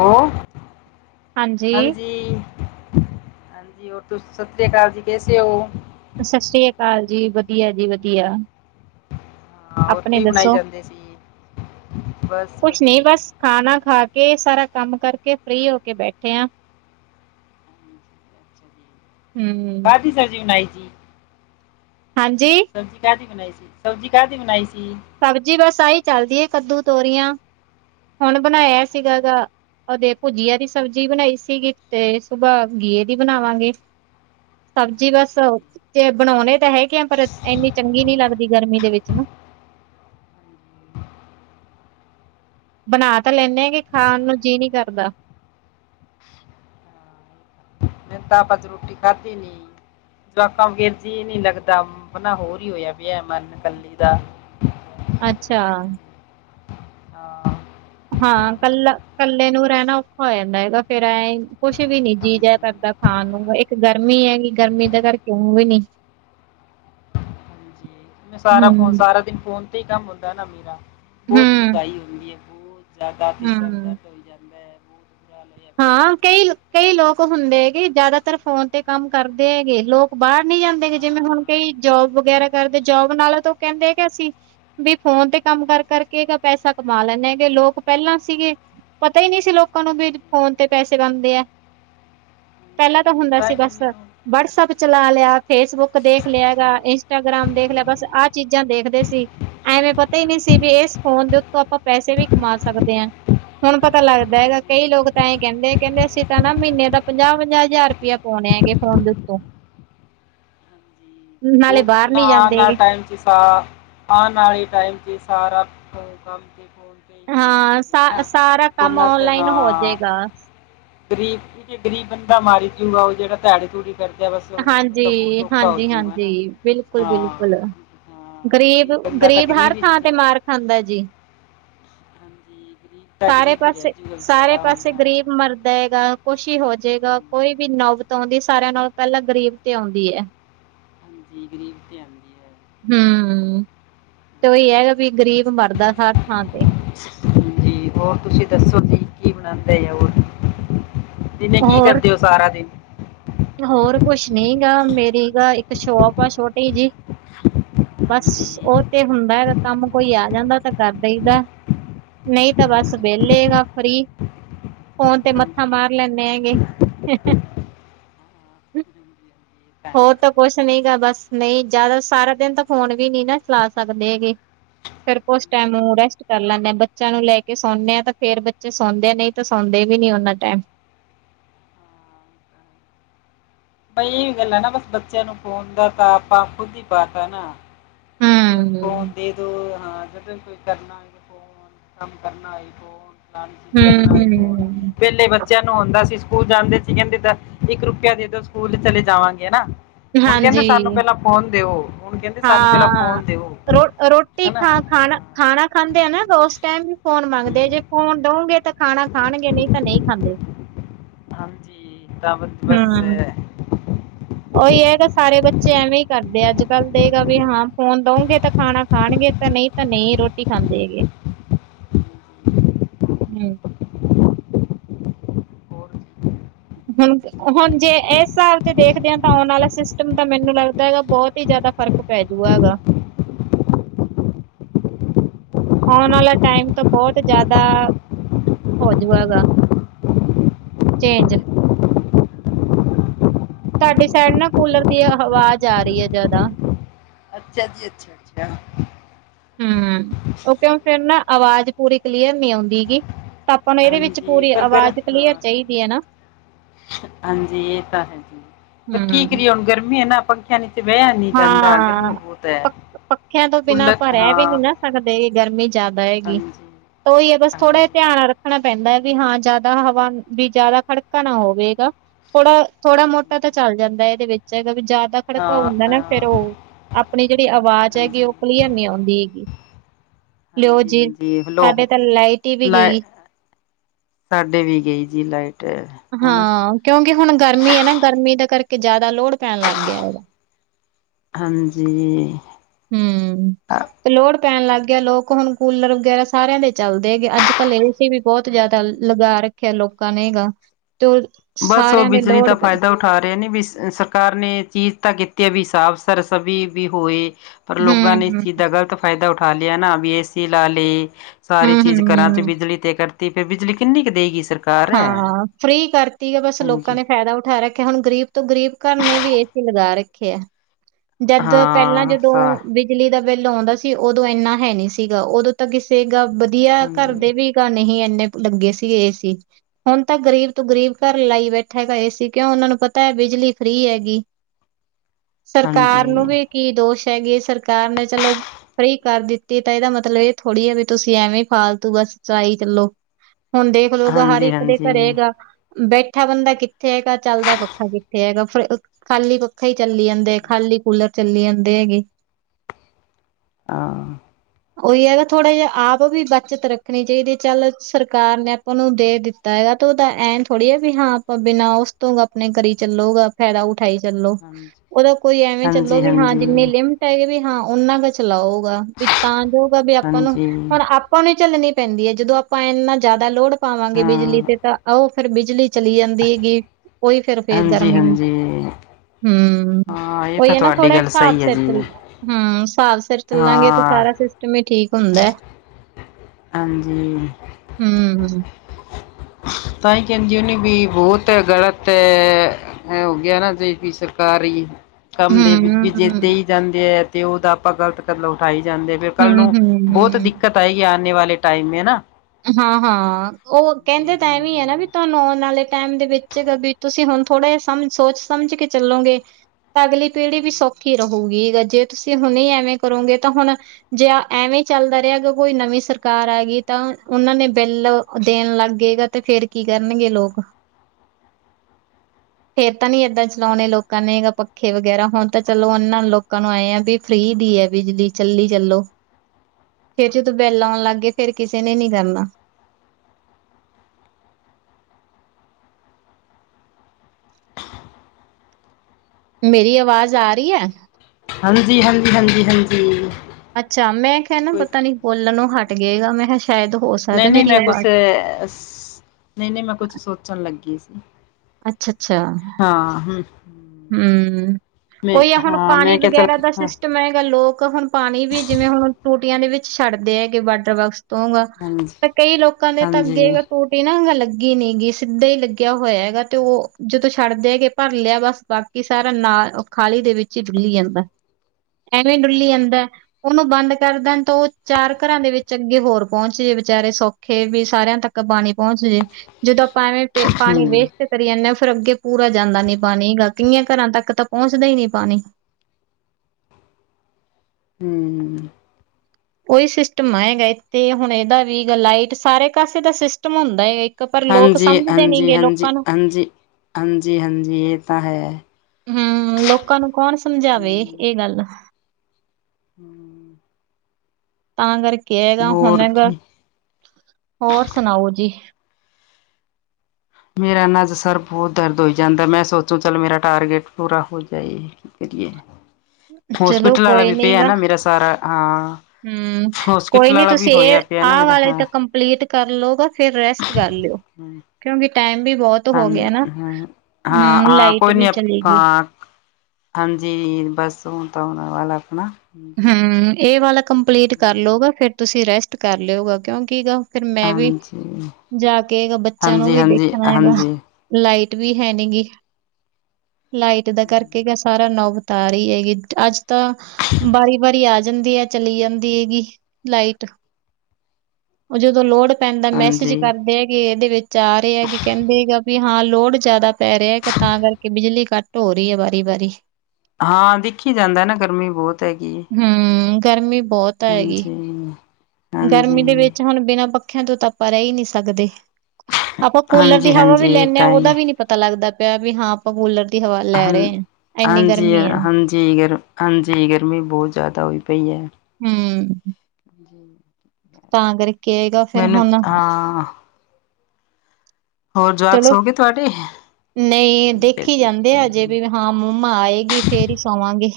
ਹੋ ਹਾਂਜੀ। ਹਾਂਜੀ ਹੋਰ ਤੁਸੀਂ ਸਤਿ ਸ੍ਰੀ ਅਕਾਲ ਜੀ, ਕੈਸੇ ਔ? ਸਤਿ ਸ੍ਰੀ ਅਕਾਲ ਜੀ ਵਧੀਆ ਜੀ ਵਧੀਆ, ਹਾਂ ਹੋਰ ਆਪਣੀ ਕੀ ਬਣਾਈ ਦੱਸੋ ਜਾਂਦੇ ਸੀ ਬਸ ਕੁਛ ਨਹੀਂ ਵਧੀਆ ਬਸ, ਖਾਣਾ ਖਾ ਕੇ ਸਾਰਾ ਕੰਮ ਕਰਕੇ ਫ੍ਰਰੀ ਹੋ ਕੇ ਬੈਠੇ ਆਂ, ਅੱਛਾ ਜੀ [inaudible] ਕਾਹਦੀ ਸਬਜ਼ੀ ਬਣਾਈ ਜੀ, ਹਾਂਜੀ ਸਬਜ਼ੀ ਕਾਹਦੀ ਬਣਾਈ ਸੀ ਸਬਜ਼ੀ ਕਾਹਦੀ ਬਣਾਈ ਸੀ, ਸਬਜ਼ੀ ਬਸ ਆਹੀ ਚੱਲਦੀ ਆ ਕੱਦੂ ਤੋਰੀਆਂ, ਹੁਣ ਬਣਾਇਆ ਅੱਛਾ ਸੀਗਾ ਜੀ ਗਾ, ਉਹਦੇ ਭੁਜੀਆ ਦੀ ਸਬਜ਼ੀ ਬਣਾਈ ਸੀਗੀ ਤੇ ਸੁਬਾਹ ਗੀਏ ਦੀ ਬਣਾਵਾਂਗੇ, ਸਬਜ਼ੀ ਬਸ ਹਾਂਜੀ ਤੇ ਬਣਾਉਣੇ ਤਾਂ ਹੈਗੇ ਆ, ਪਰ ਇੰਨੀ ਚੰਗੀ ਨੀ ਲੱਗਦੀ ਗਰਮੀ ਦੇ ਵਿੱਚ ਨਾ ਹਾਂਜੀ ਹਾਂ। ਬਣਾ ਤਾਂ ਲੈਂਦੇ ਆਂ ਕਿ ਖਾਣ ਨੂੰ ਜੀਅ ਨਹੀਂ ਕਰਦਾ, ਮੈਂ ਤਾ ਆਪਾਂ ਰੋਟੀ ਖਾਧੀ ਨੀ, ਜਵਾਕਾਂ ਵਗੈਰ ਜੀ ਨੀ ਲੱਗਦਾ ਬੰਨਾ ਹੋਰ ਹੀ ਹੋਇਆ ਪਿਆ ਮਨ ਕੱਲੀ ਦਾ, ਅੱਛਾ, ਹਾਂ ਹਾਂ ਕੱਲਾ, ਕੱਲੇ ਨੂੰ ਰਹਿਣਾ ਔਖਾ ਹੋ ਜਾਂਦਾ ਹੈਗਾ ਫੇਰ ਐ ਕੁੱਛ ਵੀ ਨੀ ਜੀ ਜਿਹਾ ਹਾਂਜੀ ਕਰਦਾ, ਖਾਣ ਨੂੰ ਇੱਕ ਗਰਮੀ ਹੈਗੀ ਗਰਮੀ ਦੇ ਕਰਕੇ ਕਿਉ ਵੀ ਨੀ, [inaudible] ਹਾਂਜੀ ਮੈਂ ਸਾਰਾ ਹੂੰ, ਫੋਨ ਸਾਰਾ ਦਿਨ, ਫੋਨ ਤੇ ਹੀ ਕੰਮ ਹੁੰਦਾ ਨਾ ਮੇਰਾ ਬਹੁਤ ਹੂੰ, ਬਤਾਈ ਹੁੰਦੀ ਏ ਜ਼ਿਆਦਾਤੀ ਸਿਰ ਹੂੰ। ਦਰਦ ਹੋਈ ਜਾਂਦਾ ਹੈ ਬੁਰਾ ਹਾਲ ਹੋਇਆ ਪਿਆ ਹਾਂ ਮੇਰਾ ਕਈ, ਕਈ ਲੋਕ ਹੁੰਦੇ ਹੈਗੇ ਜ਼ਿਆਦਾਤਰ ਫੋਨ ਤੇ ਕੰਮ ਕਰਦੇ ਹੈਗੇ ਲੋਕ ਬਾਹਰ, ਨਹੀ ਜਾਂਦੇ ਹਾਂ ਜਿਵੇਂ ਹੁਣ ਕਈ ਜੋਬ ਵਗੈਰਾ ਕਰਦੇ ਜੋਬ ਨਾਲੋ ਤੋਂ ਕਹਿੰਦੇ ਕਿ ਅਸੀਂ, ਵੀ ਫੋਨ ਤੇ ਕੰਮ ਕਰ ਕਰ ਕਰਕੇ ਪੈਸਾ ਕਮਾ ਲੈਂਦੇ ਹੈਗੇ ਲੋਕ ਪਹਿਲਾਂ ਸੀਗੇ ਪਤਾ ਹੀ ਨਹੀਂ ਸੀ ਲੋਕਾਂ ਨੂੰ ਫਿਰ, ਫੋਨ ਤੇ ਪੈਸੇ ਬਣਦੇ ਹੈ ਹਾਂਜੀ ਪਹਿਲਾਂ ਤਾਂ ਹਾਂਜੀ ਹੁੰਦਾ ਸੀ ਹੀ ਬਸ, ਕਹਿੰਦੀ ਨੂੰ ਵਟਸਐਪ ਚਲਾ ਲਿਆ ਫੇਸਬੁੱਕ ਦੇਖ ਲਿਆ ਹੈਗਾ ਹਾਂਜੀ ਇੰਸਟਾਗ੍ਰਾਮ ਦੇਖ ਲਿਆ ਬਸ ਆਹ ਚੀਜ਼ਾਂ ਦੇਖਦੇ ਸੀ ਐਵੇਂ ਪਤਾ ਹੀ ਨਹੀਂ ਸੀ ਹਾਂਜੀ ਵੀ ਇਸ ਫੋਨ ਦੇ ਉੱਤੋਂ ਆਪਾਂ ਪੈਸੇ ਵੀ ਕਮਾ ਸਕਦੇ ਹਾਂ, ਹੁਣ ਪਤਾ ਲੱਗਦਾ ਹੈਗਾ ਕਈ ਲੋਕ, ਤਾਂ ਹੀ ਕਹਿੰਦੇ ਕਹਿੰਦੇ ਅਸੀਂ ਤਾਂ ਨਾ ਮਹੀਨੇ ਦਾ ਪੰਜਾਹ ਪੰਜਾਹ ਹਜ਼ਾਰ ਰੁਪਇਆ ਪਾਉਣੇ ਹੈਗੇ ਫੋਨ ਦੇ ਉੱਤੋਂ ? ! 'ਚ ਆ ਨਾ ਟਾਈਮ 'ਚ ਸਾ ਆਉਣ ਵਾਲੇ ਟਾਈਮ 'ਚ ਸਾਰਾ ਕੰਮ ਤੇ ਫੋਨ ਕਈ ਹੋਣ ਹਾਂ ਸ ਲੱਗ ਪਏ ਨਾ ਸਾਰਾ ਕੰਮ ਫੋਨਾਂ ਤੇ ਔਨਲਾਈਨ ਹੋ ਹਾਂ ਜਾਏਗਾ। ਗਰੀਬ ਕਿ ਗਰੀਬ ਬੰਦਾ ਮਾਰੀ ਚੂਗਾ ਉਹ ਜਿਹੜਾ ਦਿਹਾੜੀ ਦੂੜੀ ਕਰਦਿਆਂ ਬਸ ਉਹਨਾਂ ਨੂੰ ਤਾਂ ਹਾਂਜੀ, ਬਹੁਤ ਔਖਾ ਹੋ ਹਾਂਜੀ, ਜਊਗਾ ਨਾ ਹਾਂਜੀ ਬਿਲਕੁਲ ਹਾਂ ਬਿਲਕੁਲ ਹਾਂ ਗਰੀਬ ਬੰਦਾ ਤਾਂ ਗਰੀਬ ਹਰ ਹੀ ਥਾਂ ਸ- ਤੇ ਮਾਰ ਖਾਂਦਾ ਜੀ ਹਾਂਜੀ ਗਰੀਬ ਤਾਂ ਸਾਰੇ ਗਰੀਬ ਹੀ ਰਹਿ ਪਾਸੇ, ਜੂਗਾ ਸਾਰੇ ਵਿਚਾਰਾ ਹੁਣ ਪਾਸੇ ਹਾਂ ਗ਼ਰੀਬ ਮਰਦ ਤੇ ਗਾ ਕੁਛ ਹੀ ਹੋ ਜਾਏਗਾ ਹਮ, ਕੋਈ ਵੀ ਨੌਬਤ ਆਉਂਦੀ ਸਾਰਿਆਂ ਨਾਲੋ ਪਹਿਲਾਂ ਗ਼ਰੀਬ ਤੇ ਆਉਂਦੀ ਹੈ ਹਾਂਜੀ ਗਰੀਬ 'ਤੇ ਆਉਂਦੀ ਹੈ ਹਮ ਹੂੰ ਤੇ ਉਹੀ ਹੈ ਵੀ ਗਰੀਬ ਮਰਦਾ ਹਰ ਥਾਂ ਤੇ ਹਾਂਜੀ ਹੋਰ ਤੁਸੀਂ ਦੱਸੋ ਜੀ ਕੀ ਬਣਾਉਂਦੇ ਆ ਉਹ ਦਿਨੇ ਕੀ ਹੋਰ ਕਰਦੇ ਉਹ ਸਾਰਾ ਦਿਨ ਹੋਰ ਕੁਛ ਨੀ ਗਾ ਮੇਰੀ ਗ ਇੱਕ ਸ਼ੋਪ ਆ ਛੋਟੀ ਜੀ। ਬਸ ਹਾਂਜੀ ਉਹ ਤੇ ਹੁੰਦੈ ਕੰਮ ਕੋਈ ਆ ਜਾਂਦਾ ਤਾਂ ਕਰ ਦਈਦੈ ਨਹੀਂ ਹਾਂਜੀ ਤਾਂ ਬਸ ਹਾਂਜੀ ਹਾਂ, ਵਿਹਲੇਗਾ ਫ੍ਰੀ ਫੋਨ ਤੇ ਮੱਥਾ ਹਾਂਜੀ ਮਾਰ ਲੈਂਦੇ ਹੈਗੇ ਹਮ [inaudible] ਹਾਂਜੀ ਇਹ ਹੈ। ਹੋਰ ਤਾਂ ਕੁਛ ਨੀ ਗਾ ਬਸ ਨਹੀਂ ਜਿਆਦਾ ਸਾਰਾ ਦਿਨ ਤਾਂ ਫੋਨ ਵੀ ਨੀ ਨਾ ਚਲਾ ਸਕਦੇ ਹੈਗੇ। ਫੇਰ ਕੁਛ ਟੈਮ ਹਾਂਜੀ ਰੈਸਟ ਕਰ ਲੈਂਦੇ ਆਂ ਬੱਚਿਆਂ ਨੂੰ ਲੈ ਕੇ ਸੌਂਨੇ ਆਂ ਤਾਂ ਫੇਰ ਬੱਚੇ ਸੌਂਦੇ ਆ ਨਹੀਂ ਤੇ ਸੌਂਦੇ ਵੀ ਨੀ ਉਹਨਾਂ ਟੈਮ ਬਈ ਇਹ ਗੱਲ ਆ ਨਾ ਬਸ ਬੱਚਿਆਂ ਨੂੰ ਫੋਨ ਦਾ ਤਾਂ ਆਪਾਂ ਖੁਦ ਹੀ ਪਾ ਤਾ ਨਾ ਜੇ ਫੋਨ ਹੂੰ। ਦੇ ਦਓ ਹਾਂ ਜਦੋਂ ਵੀ ਕੋਈ ਕਰਨਾ ਹੋਏ ਫੋਨ ਕੰਮ ਕਰਨਾ ਹੋਏ ਫੋਨ ਕੰਮ ਕਰਨਾ ਹੋਏ ਫੋਨ ਹੂੰ-ਹੂੰ। ਵੇਹਲੇ ਬ ਬੱਚਿਆਂ ਨੂੰ ਹੁੰਦਾ ਸੀ ਸਕੂਲ ਜਾਂਦੇ ਸੀ ਕਹਿੰਦੇ ਇੱਕ ਰੁਪਆ ਦੇ ਦੋ ਸਕੂਲ ਚਲੇ ਜਾਵਾਂਗੇ ਹਨਾ ਹੁਣ ਕਹਿੰਦੇ ਹਾਂਜੀ। ਸਾਨੂੰ ਪਹਿਲਾਂ ਫੋਨ ਦੇਓ ਹੁਣ ਕਹਿੰਦੇ ਸਾਨੂੰ ਪਹਿਲਾਂ ਹਾਂ। ਫੋਨ ਦੇਓ ਰੋ ਰੋਟੀ ਹਨਾ ਖਾ ਖਾਣਾ ਖਾਣਾ ਖਾਂਦੇ ਆ ਨਾ ਉਸ ਟੈਮ ਵੀ ਫ਼ੋਨ ਮੰਗਦੇ ਜੇ ਫੋਨ ਦੋਓਗੇ ਤਾਂ ਖਾਣਾ ਖਾਣਗੇ ਨਹੀਂ ਤਾਂ ਨਹੀਂ ਖਾਂਦੇ ਹਾਂਜੀ ਤਾਂ ਬ ਬਸ ਹੂੰ। ਉਹੀ ਹੈਗਾ ਸਾਰੇ ਬੱਚੇ ਐਵੇਂ ਹੀ ਕਰਦੇ ਐ ਅੱਜ ਕੱਲ ਦੇਗਾ ਵੀ ਹਾਂ ਫੋਨ ਦਉਂਗੇ ਤਾਂ ਖਾਣਾ ਖਾਣਗੇ ਤਾਂ ਨਹੀਂ ਤਾਂ ਨਹੀਂ ਰੋਟੀ ਖਾਂਦੇ ਹੈਗੇ ਹਮ ਹੋਰ [unintelligible] ਹੁਣ ਜੇ ਇਸ ਹਿਸਾਬ ਤੇ ਦੇਖਦੇ ਆਂ ਤਾਂ ਆਉਣ ਵਾਲਾ ਸਿਸਟਮ ਦਾ ਮੈਨੂੰ ਲੱਗਦਾ ਹੈਗਾ ਬਹੁਤ ਹੀ ਜ਼ਿਆਦਾ ਫਰਕ ਪੈ ਜੂ ਹੈਗਾ ਆਉਣ ਆਲਾ ਟਾਈਮ ਤਾਂ ਬਹੁਤ ਜ਼ਿਆਦਾ ਹੋਜੂ ਆਗਾ ਚੇਂਜ ਤੁਹਾਡੀ ਸੈਡ ਨਾ ਕੂਲਰ ਦੀ ਆਵਾਜ਼ ਆ ਰਹੀ ਹੈ ਜ਼ਿਆਦਾ ਅੱਛਾ ਜੀ ਅੱਛਾ ਅੱਛਾ ਹਮ ਉਹ ਕਿਉਂ ਫੇਰ ਨਾ ਆਵਾਜ਼ ਪੂਰੀ ਕਲੀਅਰ ਨੀ ਆਉਂਦੀ ਗੀ ਤਾਂ ਆਪਾਂ ਨੂੰ ਇਹਦੇ ਵਿੱਚ ਹਾਂਜੀ ਪੂਰੀ ਪਰ ਗਰ ਆਵਾਜ਼ ਕਲੀਅਰ ਹਾਂ ਚਾਹੀਦੀ ਐ ਨਾ ਹਾਂਜੀ ਇਹ ਤਾਂ ਹੈ ਜੀ ਪਰ ਕੀ ਹਮ ਕਰੀਏ ਹੁਣ ਗਰਮੀ ਹੈ ਨਾ ਤੇ ਬੇਆ ਨੀ ਜਾਂਦਾ ਹਾਂ ਗਰਮੀ ਬਹੁਤ ਹੈ ਪ ਪੱਖਿਆਂ ਤੋਂ ਬਿਨਾਂ ਕੁੱਲਰ ਆਪਾਂ ਰਹਿ ਵੀ ਹਾਂ ਨਹੀਂ ਨਾ ਸਕਦੇ ਗਰਮੀ ਜ਼ਿਆਦਾ ਹੈਗੀ ਹਾਂਜੀ ਤਾਂ ਉਹੀ ਹੈ ਬਸ ਥੋੜ੍ਹਾ ਹਾਂਜੀ ਜ ਧਿਆਨ ਰੱਖ ਹਾਂਜੀ, ਰਖਣਾ ਪੈਂਦੈ ਵੀ ਹਾਂ ਜ਼ਿਆਦਾ ਹਵਾ ਵੀ ਜਿਆਦਾ ਖੜਕਾ ਨਾ ਹੋਵੇਗਾ ਥੋੜਾ ਥੋੜਾ ਮੋਟਾ ਤਾਂ ਚੱਲ ਜਾਂਦੈ ਇਹਦੇ ਵਿੱਚ ਹੈਗਾ ਵੀ ਜ਼ਿਆਦਾ ਖੜਕਾ ਹਾਂ ਹੁੰਦਾ ਨਾ ਫੇਰ ਅਹ, ਉਹ ਆਪਣੀ ਜਿਹੜੀ ਆਵਾਜ਼ ਹੈਗੀ ਉਹ ਹਾਂਜੀ ਕਲੀਅਰ ਨਹੀਂ ਆਉਂਦੀ ਹੈਗੀ ਲਿਓ ਹਾਂਜੀ ਜੀ ਹਾਂਜੀ ਸਾਡੇ ਹਲੋ ਤਾਂ ਲਾਈਟ ਹੀ ਵੀ ਲਾਈ ਗਈ। ਸਾਡੇ ਵੀ ਗਈ ਜੀ ਲਾਈਟ ਹੁਣ ਹਾਂ ਕਿਉਂਕਿ ਹੁਣ ਗਰਮੀ ਹੈ ਨਾ ਗਰਮੀ ਦੇ ਕਰਕੇ ਜ਼ਿਆਦਾ ਲੋੜ ਪੈਣ ਲੱਗ ਗਿਐਂ। ਹਾਂਜੀ ਹਮ ਅ- ਤੇ ਲੋੜ ਪੈਣ ਲੱਗ ਗਿਆ ਲੋਕ ਹੁਣ ਕੂਲਰ ਵਗੈਰਾ ਸਾਰਿਆਂ ਦੇ ਚੱਲਦੇ ਗੇ ਅੱਜ ਕੱਲ ਏ ਸੀ ਵੀ ਬਹੁਤ ਜਿਆਦਾ ਲਗਾ ਰੱਖਿਆ ਲੋਕਾਂ ਨੇ ਗਾ ਬਸ ਉਹ ਬਿਜਲੀ ਦਾ ਪੈ ਫ਼ਾਇਦਾ ਉਠਾ ਰਹੇ ਨੇ ਵੀ ਸਰਕਾਰ ਨੇ ਚੀਜ਼ ਤਾਂ ਕੀਤੀ ਹੈ ਵੀ ਸਾਫ਼ ਸਰ ਸਭੀ ਵੀ ਹੋਏ ਪਰ ਲੋਕਾਂ ਨੇ ਇਸ ਹੂੰ, ਚੀਜ਼ ਦਾ ਗ਼ਲਤ ਫਾਇਦਾ ਉਠਾ ਲਿਆ ਨਾ ਵੀ ਏਸੀ ਲਾ ਲਏ ਸਾਰੀ ਹੂੰ, ਚੀਜ਼ ਘਰਾਂ ਚ ਹੂੰ, ਬਿਜਲੀ ਤੇ ਕਰਤੀ ਫੇਰ ਬਿਜਲੀ ਕਿੰਨੀ ਕ ਦੇਵੇਗੀ ਸਰਕਾਰ ਹਾਂ ਫ੍ਰੀ ਕਰਤੀ ਗ ਬਸ ਲੋਕਾਂ ਹਾਂਜੀ ਨੇ ਫਾਇਦਾ ਉਠਾਇਆ। ਹੁਣ ਗ਼ਰੀਬ ਤੋਂ ਗਰੀਬ ਘਰ ਨੇ ਵੀ ਏ ਸੀ ਲਗਾ ਰੱਖਿਐ। ਜਦ ਪਹਿਲਾਂ ਹਾਂ ਜਦੋਂ ਸਾ ਬਿਜਲੀ ਦਾ ਬਿੱਲ ਆਉਂਦਾ ਸੀ ਉਦੋਂ ਇੰਨਾ ਹੈ ਨੀ ਸੀਗਾ ਉਦੋਂ ਤਾਂ ਕਿਸੇ ਗਾ ਵਧੀਆ ਘਰ ਦੇ ਹਾਂਜੀ ਵੀ ਤਾਂਣੇ ਹੀ ਇੰਨੇ ਲੱਗੇ ਏਸੀ। ਹੁਣ ਤਾਂ ਗ਼ਰੀਬ ਤੋਂ ਗ਼ਰੀਬ ਘਰ ਲਾਈ ਬੈਠਾ ਐ ਗਾ ਏਸੀ ਕਿਉਂ ਉਹਨਾਂ ਨੂੰ ਪਤਾ ਐ ਬਿਜਲੀ ਫ੍ਰੀ ਹੈਗੀ। ਸਰਕਾਰ ਨੂੰ ਹਾਂਜੀ ਵੀ ਕੀ ਦੋਸ਼ ਐ ਜੇ ਸਰਕਾਰ ਨੇ ਚਲੋ। ਫਰੀ ਕਰ ਦਿੱਤੀ ਤਾਂ ਇਹਦਾ ਮਤਲਬ ਇਹ ਥੋੜ੍ਹੀ ਆ ਵੀ ਤੁਸੀਂ ਐਵੇਂ ਫਾਲਤੂ ਚਲਾਈ ਚੱਲੋ। ਹੁਣ ਦੇਖਲੋ ਹਰ ਹਾਂਜੀ ਇੱਕ ਦੇ ਹਾਂਜੀ ਘਰੇਗਾ। ਬੈਠਾ ਬੰਦਾ ਕਿੱਥੇ ਹੈਗਾ ਚੱਲਦਾ ਪੱਖਾ ਕਿੱਥੇ ਐ ਗਾ ਫੇਰ ਖਾਲੀ ਪ ਚੱਲੀ ਜਾਂਦੇ ਐ ਖਾਲੀ ਕੂਲਰ ਚੱਲੀ ਜਾਂਦੇ ਹੈਗੇ। ਹਾਂ, ਉਹੀ ਹੈਗਾ ਥੋੜਾ ਜਿਹਾ ਆਪ ਵੀ ਬੱਚਤ ਰੱਖਣੀ ਚਾਹੀਦੀ ਐ ਚੱਲ ਸਰਕਾਰ ਨੇ ਆਪਾਂ ਨੂੰ ਦੇ ਦਿੱਤਾ ਹੈਗਾ ਤੇ ਉਹਦਾ ਐ ਥੋੜ੍ਹੀ ਐ ਵੀ ਹਾਂ ਆਪਾਂ ਬਿਨਾਂ ਉਸ ਤੋਂ ਆਪਣੇ ਕਰੀ ਚੱਲੋਗਾ ਫਾਇਦਾ। ਬਠਾਈ ਚੱਲੋ, ਹਾਂਜੀ ਉਹਦਾ ਕੋਈ ਐਵੇਂ ਚੱਲੋ ਹਾਂਜੀ ਹਾਂਜੀ ਵੀ ਹਾਂ ਜਿੰਨੇ ਲਿੰਮ ਹੈਗੇ ਵੀ ਹਾਂ ਉਹਨਾ ਦਾ ਚਲਾਉਗਾ ਵੀ ਤਾਂ ਜੋਊਗਾ ਵੀ ਆਪਾਂ ਨੂੰ ਹਾਂਜੀ ਹੁਣ ਆ ਆਪਾਂ ਨੂੰ ਝੱਲਣੀ ਪੈਂਦੀ ਐ ਜਦੋਂ ਆਪਾਂ ਇੰਨਾ ਜ਼ਿਆਦਾ ਲੋੜ ਪਾਵਾਂਗੇ ਹਾਂ ਬਿਜਲੀ ਤੇ ਤਾਂ ਉਹ ਫਿਰ ਬਿਜਲੀ ਚਲੀ ਜਾਂਦੀ ਹੈ ਗੀ ਉਹੀ ਫਿਰ ਫੇਰ ਗਰਮੀ ਹੂੰ, ਹੂੰ, ਉਹੀ ਐ ਨਾ ਥੋੜਾ ਗੱਲ ਹਿਸਾਬ ਸਹੀ ਹੈ ਸਿਰ ਚ ਜੀ ਹੂੰ ਹਾਬ ਸਿਰ ਚੱਲਾਂਗੇ ਤਾਂ ਹਾਂ ਸਾਰਾ ਸਿਸਟਮ ਹੀ ਠੀਕ ਹੁੰਦਾ। ਹਾਂਜੀ, ਹੂੰ, ਤਾਂਹੀ ਕਹਿੰਦੀ ਹੋਨੀ ਵੀ ਬੋਤ ਗਲਤ ਐ। ਇਹ ਹੋ ਗਿਆ ਨਾ ਜੇ ਸਰਕਾਰੀ ਕੰਮ ਹੂੰ ਦੇ ਵੀ ਜੇ ਹੂੰ ਦੇਈ ਜਾਂਦੇ ਐ ਤੇ ਉਹਦਾ ਆਪਾਂ ਗ਼ਲਤ ਕਦਮ ਉਠਾਈ ਜਾਂਦੇ। ਕੱਲ ਹੂੰ ਨੂੰ ਬਹੁਤ ਹੂੰ ਦਿੱਕਤ ਆਈ ਐ ਆਨੇ ਵਾਲੇ ਟਾਈਮ ਮੈਂ ਹਨਾ। ਹਾਂ-ਹਾਂ ਉਹ ਕਹਿੰਦੇ ਤਾਂ ਐਵੇਂ ਐ ਹਾਂਜੀ ਨਾ ਵੀ ਤੁਹਾਨੂੰ ਆਉਣ ਆਲੇ ਟੈਮ ਦੇ ਵਿੱਚ ਵੀ ਤੁਸੀਂ ਹੁਣ ਥੋੜ੍ਹਾ ਜਿਹਾ ਸਮਝ ਸੋਚ ਸਮਝ ਕੇ ਚੱਲੋਗੇ। ਤਾਂ ਅਗਲੀ ਪੀੜ੍ਹੀ ਵੀ ਸੌਖੀ ਰਹੁੰਗੀ ਜੇ ਤੁਸੀਂ ਹੁਣ ਐਵੇਂ ਕਰੋਗੇ ਤਾਂ ਹੁਣ ਜੇ ਐਵੇਂ ਚੱਲਦਾ ਰਿਆ ਅਗਰ ਕੋਈ ਨਵੀਂ ਸਰਕਾਰ ਆ ਗਈ ਤਾਂ ਉਹਨਾਂ ਨੇ ਬਿੱਲ ਦੇਣ ਲੱਗਗੇ ਗਾ ਤੇ ਫੇਰ ਕੀ ਕਰਨਗੇ ਲੋਕ ਫੇਰ ਤਾਂ ਨੀ ਏਦਾਂ ਚਲਾਉਣੇ ਲੋਕਾਂ ਨੇ ਹੈਗਾ ਪੱਖੇ ਵਗੈਰਾ ਹੁਣ ਤਾਂ ਚਲੋ ਉਹਨਾਂ ਲੋਕ ਲੋਕਾਂ ਨੂੰ ਐ ਏ ਆ ਵੀ ਫ੍ਰਰੀ ਦੀ ਐ ਬਿਜਲੀ ਚੱਲੀ ਚੱਲੋ। ਫੇਰ ਜਦੋਂ ਬਿਲ ਆਉਣ ਲੱਗ ਗਏ ਫੇਰ ਕਿਸੇ ਨੇ ਨੀ ਕਰਨਾ। ਮੇਰੀ ਆਵਾਜ਼ ਆ ਰੀ ਐ। ਹਾਂਜੀ-ਹਾਂਜੀ-ਹਾਂਜੀ-ਹਾਂਜੀ। ਅੱਛਾ ਮੈਂ ਕਹਿਣਾ ਪਤਾ ਨੀ ਬੋਲਣੋ ਨੂੰ ਹਟ ਗਏਗਾ ਮੈਂ ਕਿ ਸੈਦ ਹੋ ਸਕਦਾ ਨਈ-ਨਈ ਮੇਰੀ ਮੈਂ ਕੁਛ ਆਵਾਜ਼ ਨਈ ਨਈ ਮੈਂ ਕੁਛ ਸੋਚਣ ਲੱਗੀ ਸੀ। ਅੱਛਾ-ਅੱਛਾ, ਹਾਂ ਹੂੰ, ਹੂੰ, ਉਹੀ ਆ ਹੁਣ ਹਾਂ ਪਾਣੀ ਮੈਂ ਕਿਹਾ ਚੱਲ ਵਗੈਰਾ ਦਾ ਹਾਂ ਸਿਸਟਮ ਐ ਗਾ ਲੋਕ ਹੁਣ ਪਾਣੀ ਵੀ ਜਿਵੇਂ ਹੁਣ ਟੂਟੀਆਂ ਦੇ ਵਿੱਚ ਛੱਡਦੇ ਹੈਗੇ ਵਾਟਰ ਬਕਸ ਊਗਾ, ਹਾਂਜੀ ਤੇ ਕਈ ਲੋਕਾਂ ਦੇ ਤਾਂ ਅੱਗੇ ਹਾਂਜੀ ਨਾ ਲੱਗੀ ਨੀ ਗੀ ਸਿੱਧਾ ਈ ਲੱਗਿਆ ਹੋਇਆ ਐ ਗਾ ਤੇ ਉਹ ਜਦੋਂ ਛੱਡਦੇ ਐ ਗੇ ਭਰ ਲਿਆ ਬਸ ਬਾਕੀ ਸਾਰਾ ਨਾਲ ਖਾਲੀ ਦੇ ਵਿੱਚ ਹੀ ਡੁੱਲੀ ਜਾਂਦਾ, ਐਵੇਂ ਡੁੱਲੀ ਜਾਂਦਾ। ਹੂੰ ਓਨੂੰ ਬੰਦ ਕਰ ਦੈਨ ਤੋ ਚਾਰ ਘਰਾਂ ਦੇ ਵਿੱਚ ਅੱਗੇ ਹੋਰ ਪਹੁੰਚ ਏ ਵਚਾਰੇ ਸੌਖੇ ਵੀ ਸਾਰੇਆਂ ਤੱਕ ਕ ਬਾਣੀ ਪੌਂਚ ਜੇ ਜਦੋਂ ਆਪਾਂ ਐਂਵੇਂ ਪੇ ਪਾਣੀ ਵੇਸਟ ਕਰੀ ਜਾਂਨੇ ਆਂ ਫੇਰ ਅੱਗੇ ਪੂਰਾ ਜਾਂਦਾ ਨੀ ਪਾਣੀ। ਗਲਤੀ ਐਂ ਘਰਾਂ ਤੱਕ ਤਾਂ ਪੌਂਚਦਾ ਈ ਨੀ ਪਾਣੀ। ਹੂੰ। ਓਈ ਸਿਸਟਮ ਐ ਹੈਗਾ ਏੱਕ ਤੇ। ਹੁਨ ਏਦਾ ਵੀ ਗ ਲਾਈਟ ਸਾਰੇ ਪਾਸੇ ਦਾ ਸਿਸਟਮ ਹੁੰਦਾ ਐ। ਹਾਂਜੀ, ਹਾਂਜੀ, ਹਾਂਜੀ, ਹਾਂਜੀ, ਹਾਂਜੀ, ਹਾਂਜੀ ਏ ਤਾਂ ਹੈ। ਹੂੰ, ਲੋਕਾਂ ਨੂੰ ਕੌਣ ਸਮਝਾਵੇ ਏਹ ਗੱਲ। ਹੂੰ। ਤਾਂ ਕਰਕੇ ਹੈਗਾ ਹੁਣ ਹੋਰ ਗ। ਜੀ ਹੋਰ ਸੁਣਾਓ ਜੀ? ਮੇਰਾ ਨਾ ਅੱਜ ਸਰ ਬੋਹੋਤ ਦਰਦ ਹੋਈ ਜਾਂਦਾ, ਮੈਂ ਸੋਚੋ ਚੱਲ ਮੇਰਾ ਟਾਰਗੇਟ ਪੂਰਾ ਹੋ ਜਾਏ। ਚਲੋ ਹੋਸਪਿਟਲ ਆਲਾ ਕੋਈ ਵੀ ਨੀ ਪਿਐ ਗਾ ਨਾ ਮੇਰਾ ਸਾਰਾ, ਹਾਂ। ਹੂੰ। ਕੋਈ ਹੋਸਪਿਟਲ ਨੀ ਵਾਲਾ ਤੁਸੀ ਵੀ ਏ, ਹੋਇਆ ਪਿਆ ਨਾ ਆ ਮੇਰਾ ਵਾਲੇ ਹਾਂ ਤਾਂ ਕੰਪਲੀਟ ਕਰ ਲਓਗਾ ਫੇਰ ਰੈਸਟ ਕਰ ਲੇਓ। ਕਿਉਂਕਿ ਟਾਈਮ ਵੀ ਬੋਤ ਹਾਨੰ, ਹੰ, ਹਾਂ, ਹਾਂ, ਲਾਈਟ ਕੋਈ ਨੀ ਵੀ ਚਲੀ ਗਈ। ਹਾਂ। ਹਾਂਜੀ, ਬਸ ਹੁਣ ਤਾਂ [unintelligible] ਵਾਲਾ ਆਪਣਾ। ਹੂੰ, ਏ ਵਾਲਾ ਕੰਪਲੀਟ ਕਰ ਲੋਗਾ ਫੇਰ ਤੁਸੀ ਰੈਸਟ ਕਰ ਲਿਓਗਾ ਕਿਉਂ ਕਿ ਗਾ। ਫਿਰ ਮੈਂ ਵੀ ਹਾਂਜੀ ਜਾ ਕੇ ਗਾ ਬੱਚੇਆਂ ਨੂੰ ਹਾਂਜੀ, ਵੀ ਹਾਂਜੀ, ਦੇਖਣਾ ਹੈਗਾ। ਹਾਂਜੀ, ਲਾਈਟ ਵੀ ਹੈ ਨੀਗੀ। ਲਾਈਟ ਦਾ ਕਰਕੇ ਗਾ ਸਾਰਾ ਨਵ ਤਾਰ ਈ ਹੈਗੀ, ਅੱਜ ਤਾਂ ਬਾਰੀ ਬਾਰੀ ਆ ਜਾਂਦੀ ਐ ਚਲੀ ਜਾਂਦੀ ਹੈਗੀ, ਲਾਈਟ। ਓ ਜਦੋਂ ਲੋੜ ਪੈਂਦਾ ਮੈਸੇਜ ਹਾਂਜੀ। ਕਰਦੇ ਏ ਕਿ ਏਦੇ ਵਿੱਚ ਆ ਰੇ ਐ ਕਿ ਕੈਂਦੇ ਏੱਕ ਵਾਰ ਵੀ ਹਾਂ ਲੋੜ ਜਿਆਦਾ ਪੈ ਰਿਐ ਕ ਤਾਂ ਕਰਕੇ ਬਿਜਲੀ ਕੱਟ ਹੋ ਰੀ ਐ ਵਾਰੀ-ਵਾਰੀ। ਹਾਂ, ਦਿੱਖ ਈ ਜਾਂਦੈ ਨਾ ਗਰਮੀ ਬੋਤ ਹੈਗੀ ਏ। ਹੂੰ, ਗਰਮੀ ਬੋ ਹਾਂਜੀ। ਗਰਮੀ ਦੇ ਹਾਂਜੀ, ਵਿੱਚ ਹੁਣ ਬਿਨਾਂ ਪੱਖੇਆਂ ਦੇ ਤੋਂ ਤਾਂ ਆਪਾਂ ਰੈ ਈ ਨੀ ਸਕਦੇ। ਆਪਾਂ ਕੂਲਰ ਦੀ ਹਾਂਜੀ, ਹਵਾ ਵੀ ਹਾਂਜੀ ਇਹ ਲੈਂਨੇ ਆਂ ਤਾਂ ਓਦਾ ਹੀ ਵੀ ਨੀ ਪਤਾ ਲੱਗਦਾ ਪਿਐ ਵੀ ਹਾਂ ਆਪਾਂ ਕੂਲਰ ਦੀ ਹਵਾ ਲੈ ਰੇ ਆਂ ਐਨੀ ਗਰਮੀ ਐ ਹੂੰ ਗਰ, ਹਾਂਜੀ ਗਰਮੀ ਬੋਤ ਜਾਦਾ ਹੋਈ ਪਈ ਐ। ਹੂੰ। ਜੀ। ਤਾਂ ਕਰਕੇ ਹੈਗਾ ਫੇਰ ਹੁਣ ਹਾਂ ਹੋਰ ਜਵਾਕ ਚਲੋ, ਸੋ ਗਏ ਤੁਹਾਡੇ ਨਈ ਏ ਠੀਕ ਹੈ ਦੇਖੀ ਜੀ ਜਾਂਦੇ ਹਜੇ ਹਾਂਜੀ। ਵੀ ਮੈਂ ਹਾਂ ਮੰਮਾ ਆਏਗੀ ਫੇਰ ਹੀ ਸੋਵਾਂਗੇ।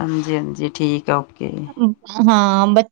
ਹਾਂਜੀ-ਹਾਂਜੀ ਠੀਕ ਆ, ਓਕੇ ਜੀ। ਹਾਂ ਬੱਚੇ